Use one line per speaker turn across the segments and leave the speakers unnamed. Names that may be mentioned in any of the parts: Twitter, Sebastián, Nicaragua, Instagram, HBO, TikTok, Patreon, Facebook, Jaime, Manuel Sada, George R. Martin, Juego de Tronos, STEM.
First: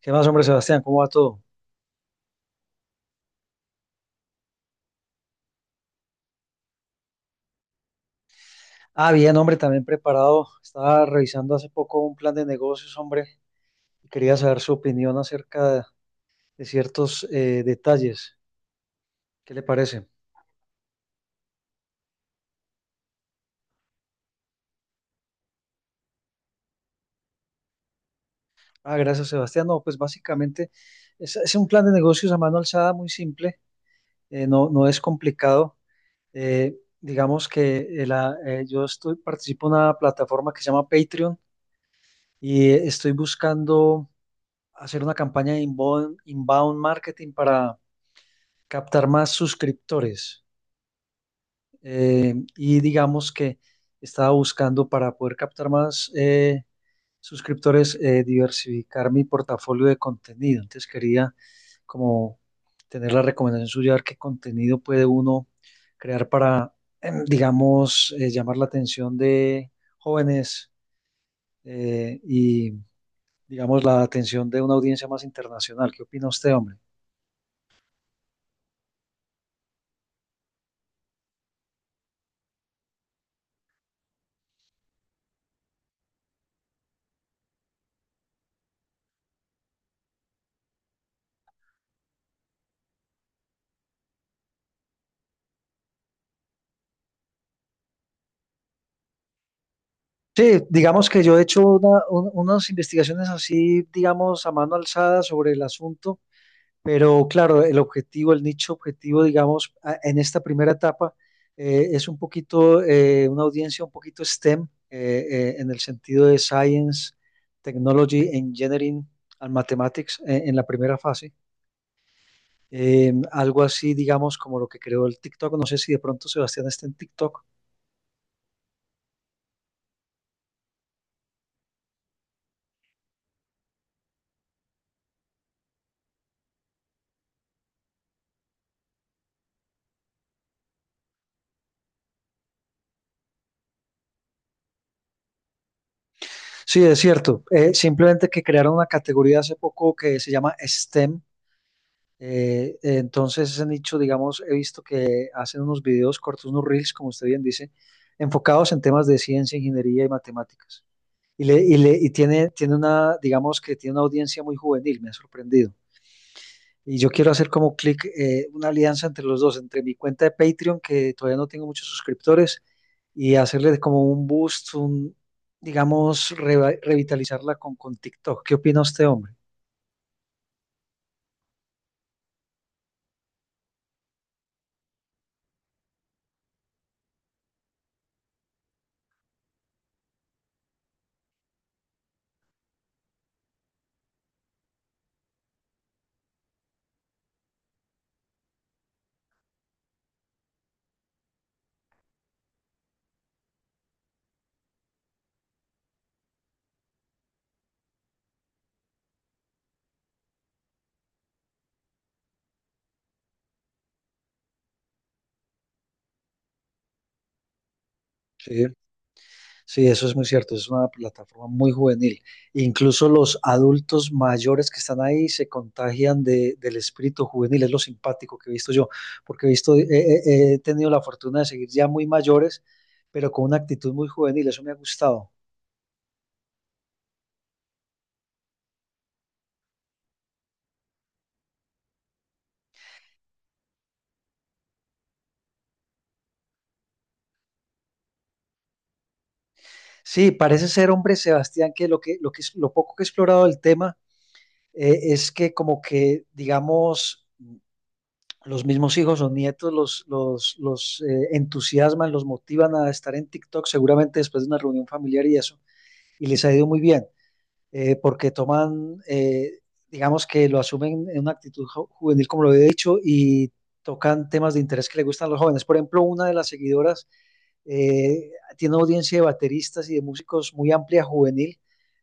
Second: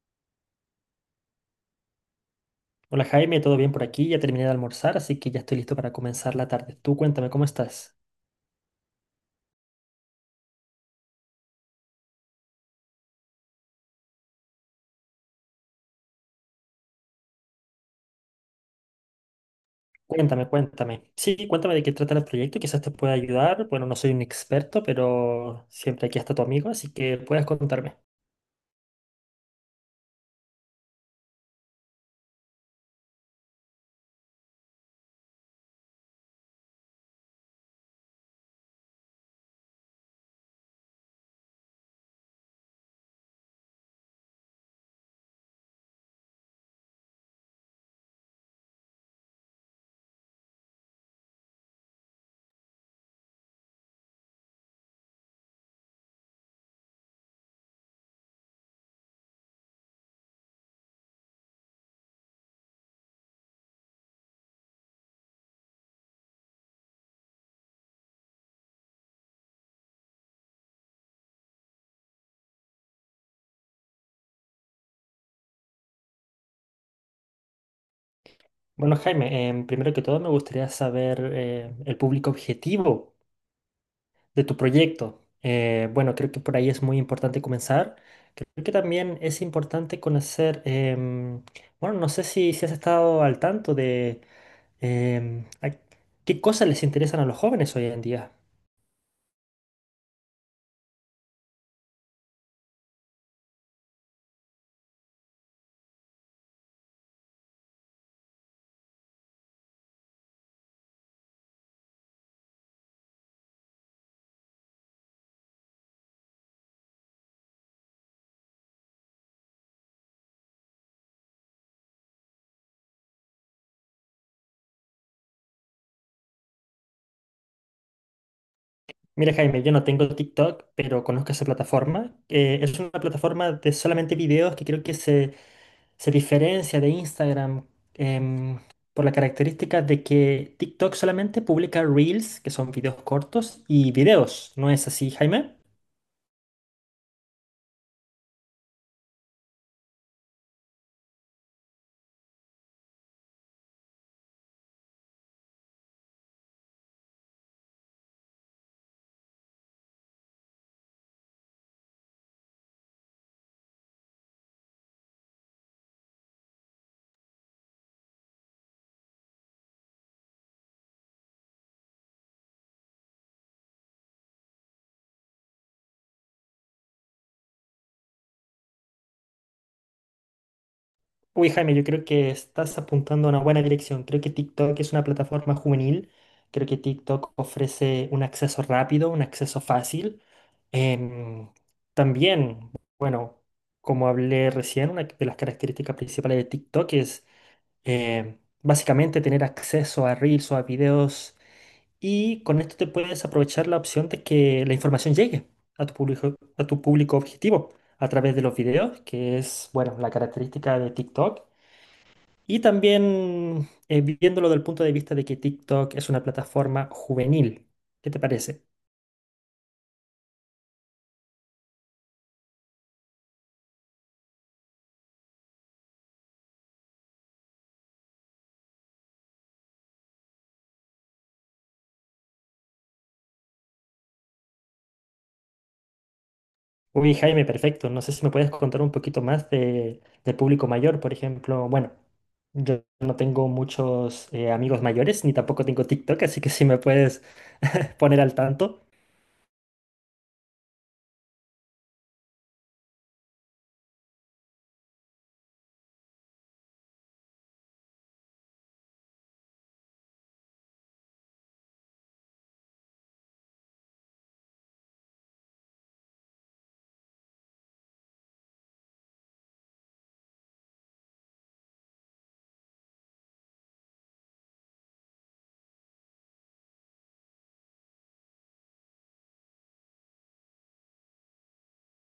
¿Qué más, hombre, Sebastián? ¿Cómo va todo?
Hola Jaime, ¿todo bien por aquí? Ya terminé de almorzar, así que ya estoy listo para comenzar la tarde. Tú cuéntame, ¿cómo estás?
Ah, bien, hombre, también preparado. Estaba revisando hace poco un plan de negocios, hombre, y quería saber su opinión acerca de ciertos detalles. ¿Qué le parece?
Cuéntame, cuéntame. Sí, cuéntame de qué trata el proyecto, quizás te pueda ayudar. Bueno, no soy un experto, pero siempre aquí está tu amigo, así que puedes contarme.
Ah, gracias, Sebastián. No, pues básicamente es un plan de negocios a mano alzada muy simple, no, no es complicado. Digamos que yo estoy, participo en una plataforma que se llama Patreon y estoy buscando hacer una campaña de inbound marketing para captar más suscriptores. Y digamos que estaba buscando para poder captar más suscriptores, diversificar mi portafolio de contenido. Entonces quería como tener la recomendación suya, a ver qué contenido puede uno crear para, digamos, llamar la atención de jóvenes y, digamos, la atención de una audiencia más internacional. ¿Qué opina usted, hombre?
Bueno, Jaime, primero que todo me gustaría saber el público objetivo de tu proyecto. Bueno, creo que por ahí es muy importante comenzar. Creo que también es importante conocer, bueno, no sé si has estado al tanto de ay, ¿qué cosas les interesan a los jóvenes hoy en día?
Sí, digamos que yo he hecho unas investigaciones así, digamos, a mano alzada sobre el asunto, pero claro, el objetivo, el nicho objetivo, digamos, en esta primera etapa es un poquito, una audiencia un poquito STEM, en el sentido de Science, Technology, Engineering and Mathematics, en la primera fase. Algo así, digamos, como lo que creó el TikTok. No sé si de pronto Sebastián está en TikTok.
Mira, Jaime, yo no tengo TikTok, pero conozco esa plataforma. Es una plataforma de solamente videos que creo que se diferencia de Instagram em, por la característica de que TikTok solamente publica reels, que son videos cortos, y videos. ¿No es así, Jaime?
Sí, es cierto. Simplemente que crearon una categoría hace poco que se llama STEM. Entonces, ese nicho, digamos, he visto que hacen unos videos cortos, unos reels, como usted bien dice, enfocados en temas de ciencia, ingeniería y matemáticas. Y tiene una, digamos que tiene una audiencia muy juvenil, me ha sorprendido. Y yo quiero hacer como clic una alianza entre los dos, entre mi cuenta de Patreon, que todavía no tengo muchos suscriptores, y hacerle como un boost, un, digamos, revitalizarla con TikTok. ¿Qué opina usted, hombre?
Uy, Jaime, yo creo que estás apuntando a una buena dirección. Creo que TikTok es una plataforma juvenil. Creo que TikTok ofrece un acceso rápido, un acceso fácil. Em, también, bueno, como hablé recién, una de las características principales de TikTok es em, básicamente tener acceso a reels o a videos, y con esto te puedes aprovechar la opción de que la información llegue a tu público objetivo a través de los videos, que es, bueno, la característica de TikTok. Y también viéndolo del punto de vista de que TikTok es una plataforma juvenil. ¿Qué te parece?
Sí, sí, eso es muy cierto. Es una plataforma muy juvenil. Incluso los adultos mayores que están ahí se contagian del espíritu juvenil. Es lo simpático que he visto yo, porque he visto, he tenido la fortuna de seguir ya muy mayores, pero con una actitud muy juvenil. Eso me ha gustado.
Uy, Jaime, perfecto. No sé si me puedes contar un poquito más de, del público mayor, por ejemplo. Bueno, yo no tengo muchos amigos mayores, ni tampoco tengo TikTok, así que si me puedes poner al tanto.
Sí, parece ser, hombre, Sebastián, que lo poco que he explorado del tema es que como que, digamos, los mismos hijos o nietos los entusiasman, los motivan a estar en TikTok, seguramente después de una reunión familiar y eso, y les ha ido muy bien, porque toman, digamos que lo asumen en una actitud juvenil, como lo he dicho, y tocan temas de interés que le gustan a los jóvenes. Por ejemplo, una de las seguidoras eh, tiene una audiencia de bateristas y de músicos muy amplia, juvenil,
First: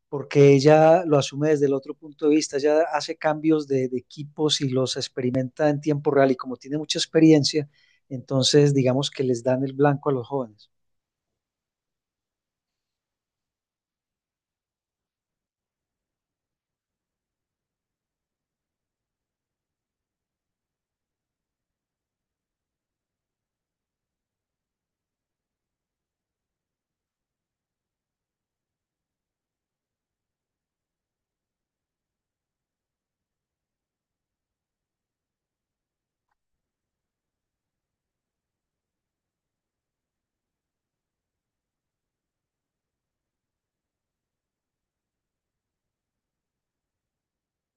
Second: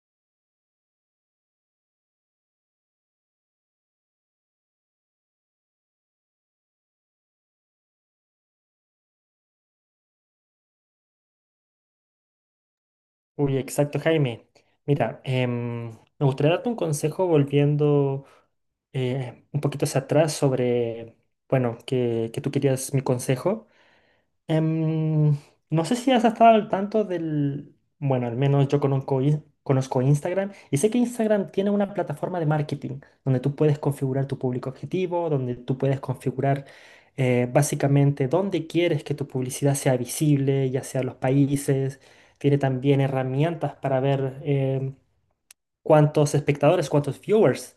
porque ella lo asume desde el otro punto de vista, ella hace cambios de equipos y los experimenta en tiempo real y como tiene mucha experiencia, entonces digamos que les dan el blanco a los jóvenes.
Uy, exacto, Jaime. Mira, me gustaría darte un consejo volviendo un poquito hacia atrás sobre, bueno, que tú querías mi consejo. Em, no sé si has estado al tanto del... Bueno, al menos yo conozco, conozco Instagram y sé que Instagram tiene una plataforma de marketing donde tú puedes configurar tu público objetivo, donde tú puedes configurar básicamente dónde quieres que tu publicidad sea visible, ya sea los países. Tiene también herramientas para ver cuántos espectadores, cuántos viewers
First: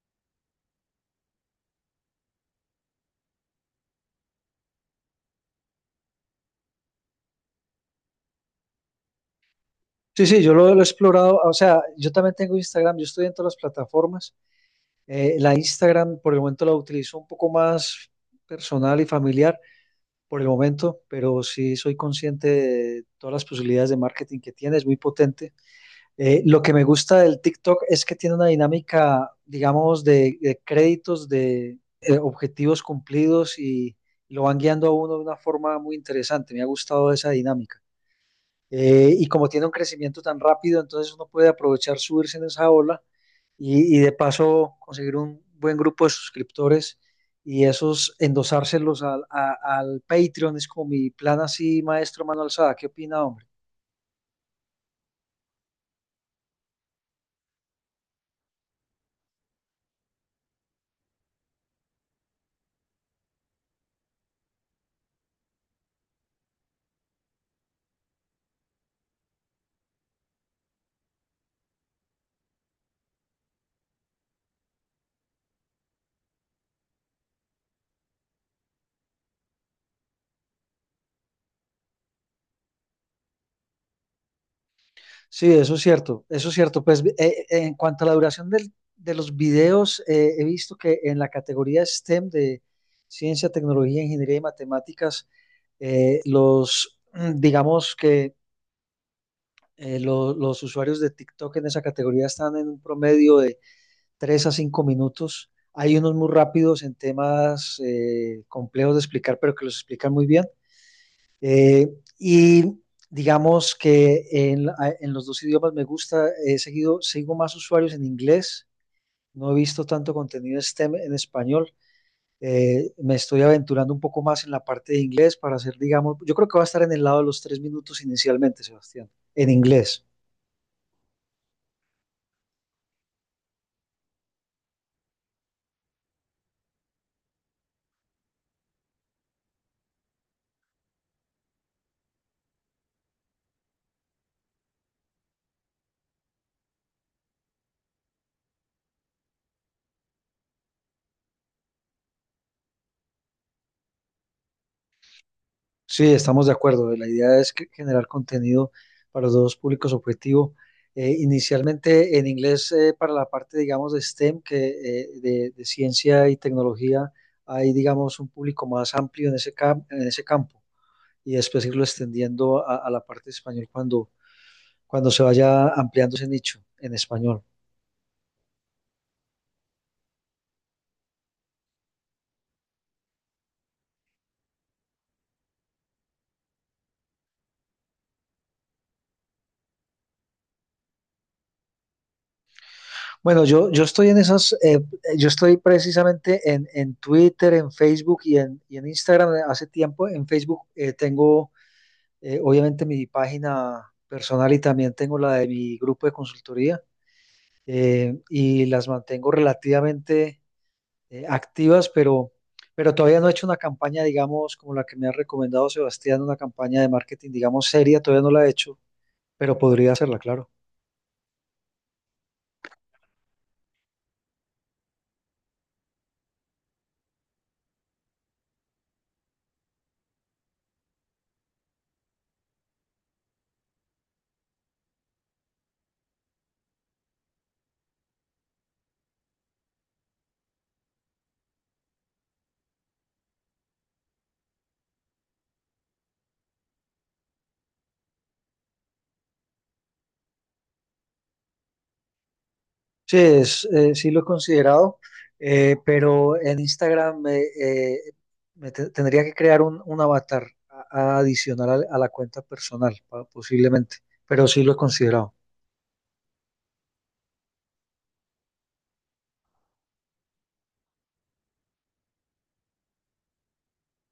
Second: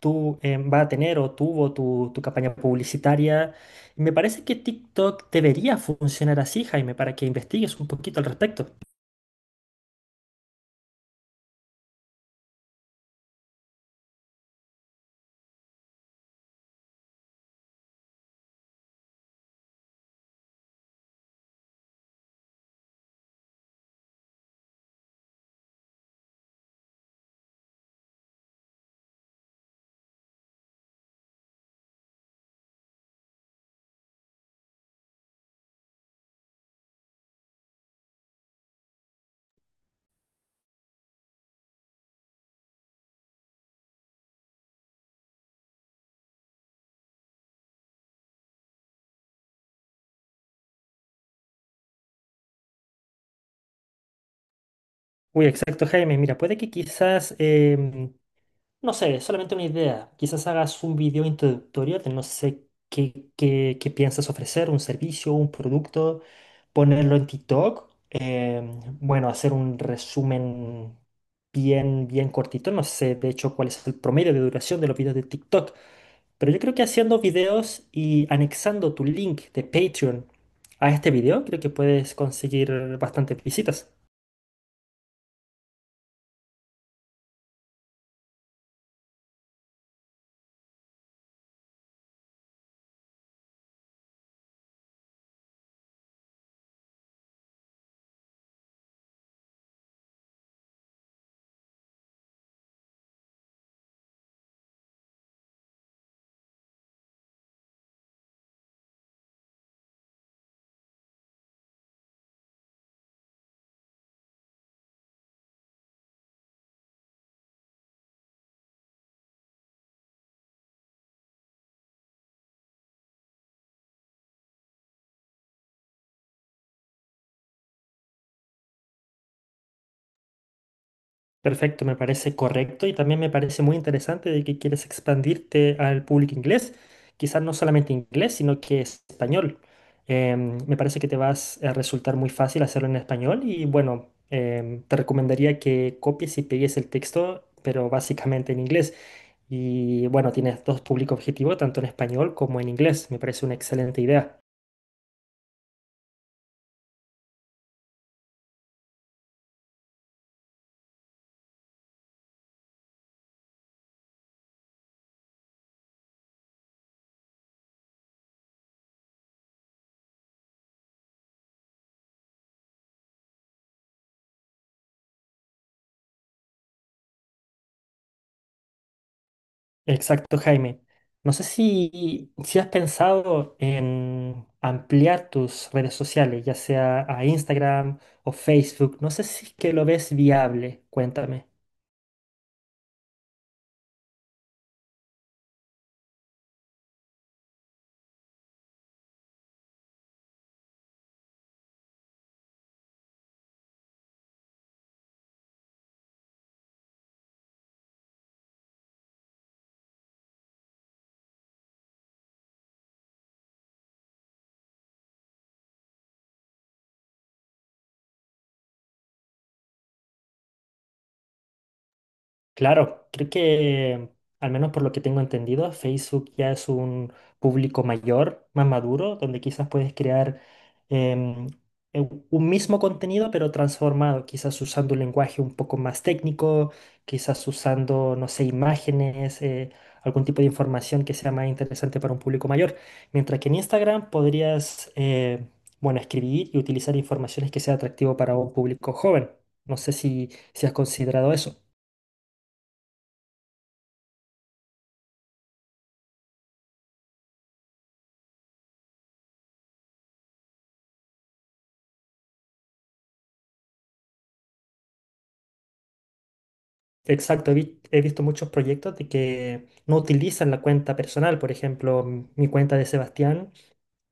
tú va a tener o tuvo tu campaña publicitaria. Y me parece que TikTok debería funcionar así, Jaime, para que investigues un poquito al respecto.
Sí, sí, lo he explorado, o sea, yo también tengo Instagram, yo estoy en todas las plataformas. La Instagram por el momento la utilizo un poco más personal y familiar por el momento, pero sí soy consciente de todas las posibilidades de marketing que tiene, es muy potente. Lo que me gusta del TikTok es que tiene una dinámica, digamos, de créditos, de objetivos cumplidos y lo van guiando a uno de una forma muy interesante. Me ha gustado esa dinámica. Y como tiene un crecimiento tan rápido, entonces uno puede aprovechar subirse en esa ola y de paso conseguir un buen grupo de suscriptores y esos endosárselos al Patreon. Es como mi plan así, maestro Manuel Sada. ¿Qué opina, hombre?
Uy, exacto, Jaime. Mira, puede que quizás no sé, solamente una idea. Quizás hagas un video introductorio de no sé qué, qué piensas ofrecer, un servicio, un producto, ponerlo en TikTok. Bueno, hacer un resumen bien cortito. No sé, de hecho, cuál es el promedio de duración de los videos de TikTok. Pero yo creo que haciendo videos y anexando tu link de Patreon a este video, creo que puedes conseguir bastantes visitas.
Sí, eso es cierto, eso es cierto. Pues en cuanto a la duración de los videos, he visto que en la categoría STEM de ciencia, tecnología, ingeniería y matemáticas, los, mm, digamos que los usuarios de TikTok en esa categoría están en un promedio de 3 a 5 minutos. Hay unos muy rápidos en temas complejos de explicar, pero que los explican muy bien. Eh, y digamos que en los dos idiomas me gusta, he seguido, sigo más usuarios en inglés, no he visto tanto contenido STEM en español. Me estoy aventurando un poco más en la parte de inglés para hacer, digamos, yo creo que va a estar en el lado de los tres minutos inicialmente, Sebastián, en inglés.
Perfecto, me parece correcto y también me parece muy interesante de que quieres expandirte al público inglés, quizás no solamente inglés, sino que es español. Me parece que te vas a resultar muy fácil hacerlo en español y bueno, te recomendaría que copies y pegues el texto, pero básicamente en inglés. Y bueno, tienes dos públicos objetivos, tanto en español como en inglés. Me parece una excelente idea.
Sí, estamos de acuerdo. La idea es que- generar contenido para los dos públicos objetivo. Inicialmente en inglés para la parte, digamos, de STEM, que de ciencia y tecnología, hay, digamos, un público más amplio en ese, en ese campo y después irlo extendiendo a la parte de español cuando, cuando se vaya ampliando ese nicho en español.
Exacto, Jaime. No sé si has pensado en ampliar tus redes sociales, ya sea a Instagram o Facebook. No sé si es que lo ves viable. Cuéntame.
Bueno, yo estoy en esas, yo estoy precisamente en Twitter, en Facebook y en Instagram hace tiempo. En Facebook tengo eh, obviamente mi página personal y también tengo la de mi grupo de consultoría y las mantengo relativamente activas, pero todavía no he hecho una campaña, digamos, como la que me ha recomendado Sebastián, una campaña de marketing, digamos, seria, todavía no la he hecho, pero podría hacerla, claro.
Claro, creo que, al menos por lo que tengo entendido, Facebook ya es un público mayor, más maduro, donde quizás puedes crear em, un mismo contenido, pero transformado, quizás usando un lenguaje un poco más técnico, quizás usando, no sé, imágenes, algún tipo de información que sea más interesante para un público mayor. Mientras que en Instagram podrías, bueno, escribir y utilizar informaciones que sea atractivo para un público joven. No sé si has considerado eso.
Sí, es, sí lo he considerado, pero en Instagram tendría que crear un avatar adicional a la cuenta personal, posiblemente, pero sí lo he considerado.
Exacto, he, he visto muchos proyectos de que no utilizan la cuenta personal. Por ejemplo, mi cuenta de Sebastián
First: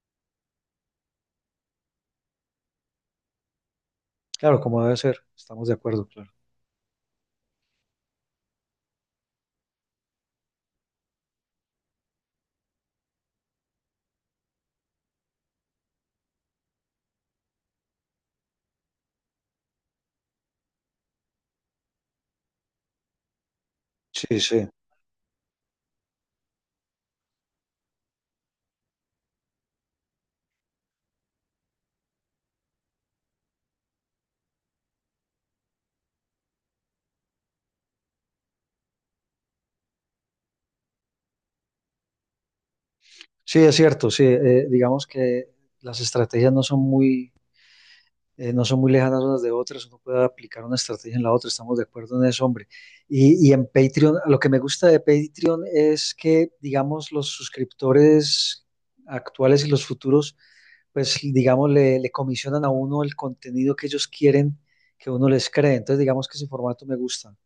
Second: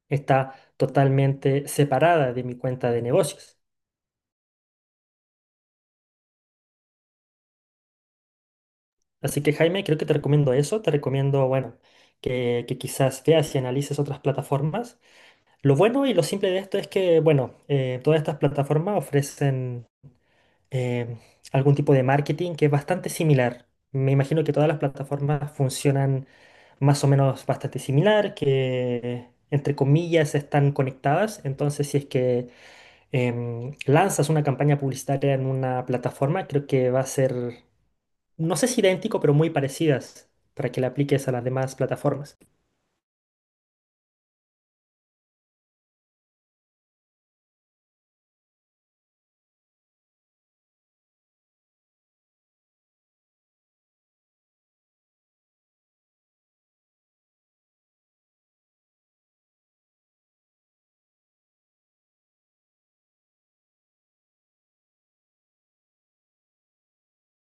está totalmente separada de mi cuenta de negocios.
Claro, como debe ser, estamos de acuerdo, claro.
Así que Jaime, creo que te recomiendo eso. Te recomiendo, bueno, que quizás veas y analices otras plataformas. Lo bueno y lo simple de esto es que, bueno, todas estas plataformas ofrecen eh, algún tipo de marketing que es bastante similar. Me
Sí,
imagino que
sí.
todas las plataformas funcionan más o menos bastante similar, que entre comillas están conectadas. Entonces, si es que lanzas una campaña publicitaria en una plataforma, creo que va a ser, no sé si idéntico, pero muy parecidas para que la apliques a las demás plataformas.
Sí, es cierto, sí. Digamos que las estrategias no son muy, no son muy lejanas unas de otras, uno puede aplicar una estrategia en la otra, estamos de acuerdo en eso, hombre. Y en Patreon, lo que me gusta de Patreon es que, digamos, los suscriptores actuales y los futuros, pues, digamos, le comisionan a uno el contenido que ellos quieren que uno les cree. Entonces, digamos que ese formato me gusta.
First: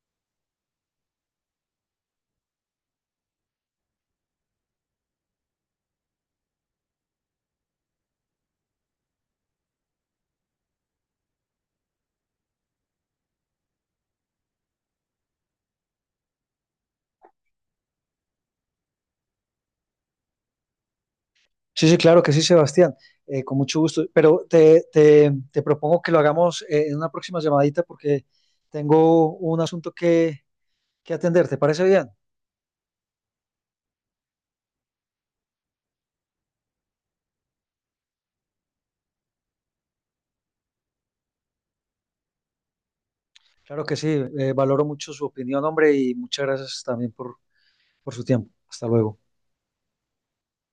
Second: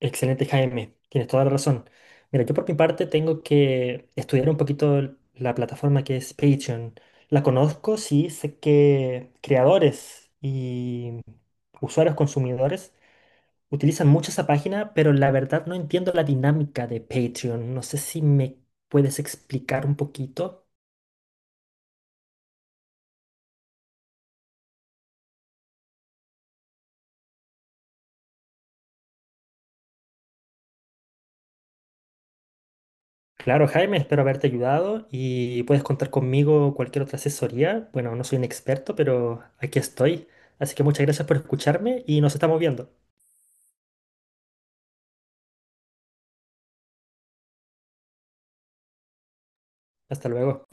Excelente, Jaime. Tienes toda la razón. Mira, yo por mi parte tengo que estudiar un poquito la plataforma que es Patreon. La conozco, sí, sé que creadores y usuarios consumidores utilizan mucho esa página, pero la verdad no entiendo la dinámica de Patreon. No sé si me puedes explicar un poquito.
Sí, sí, claro que sí, Sebastián. Con mucho gusto. Pero te propongo que lo hagamos en una próxima llamadita porque tengo un asunto que atender. ¿Te parece bien?
Claro, Jaime, espero haberte ayudado y puedes contar conmigo cualquier otra asesoría. Bueno, no soy un experto, pero aquí estoy. Así que muchas gracias por escucharme y nos estamos viendo.
Claro que sí. Valoro mucho su opinión, hombre, y muchas gracias también por su tiempo. Hasta luego.
Hasta luego.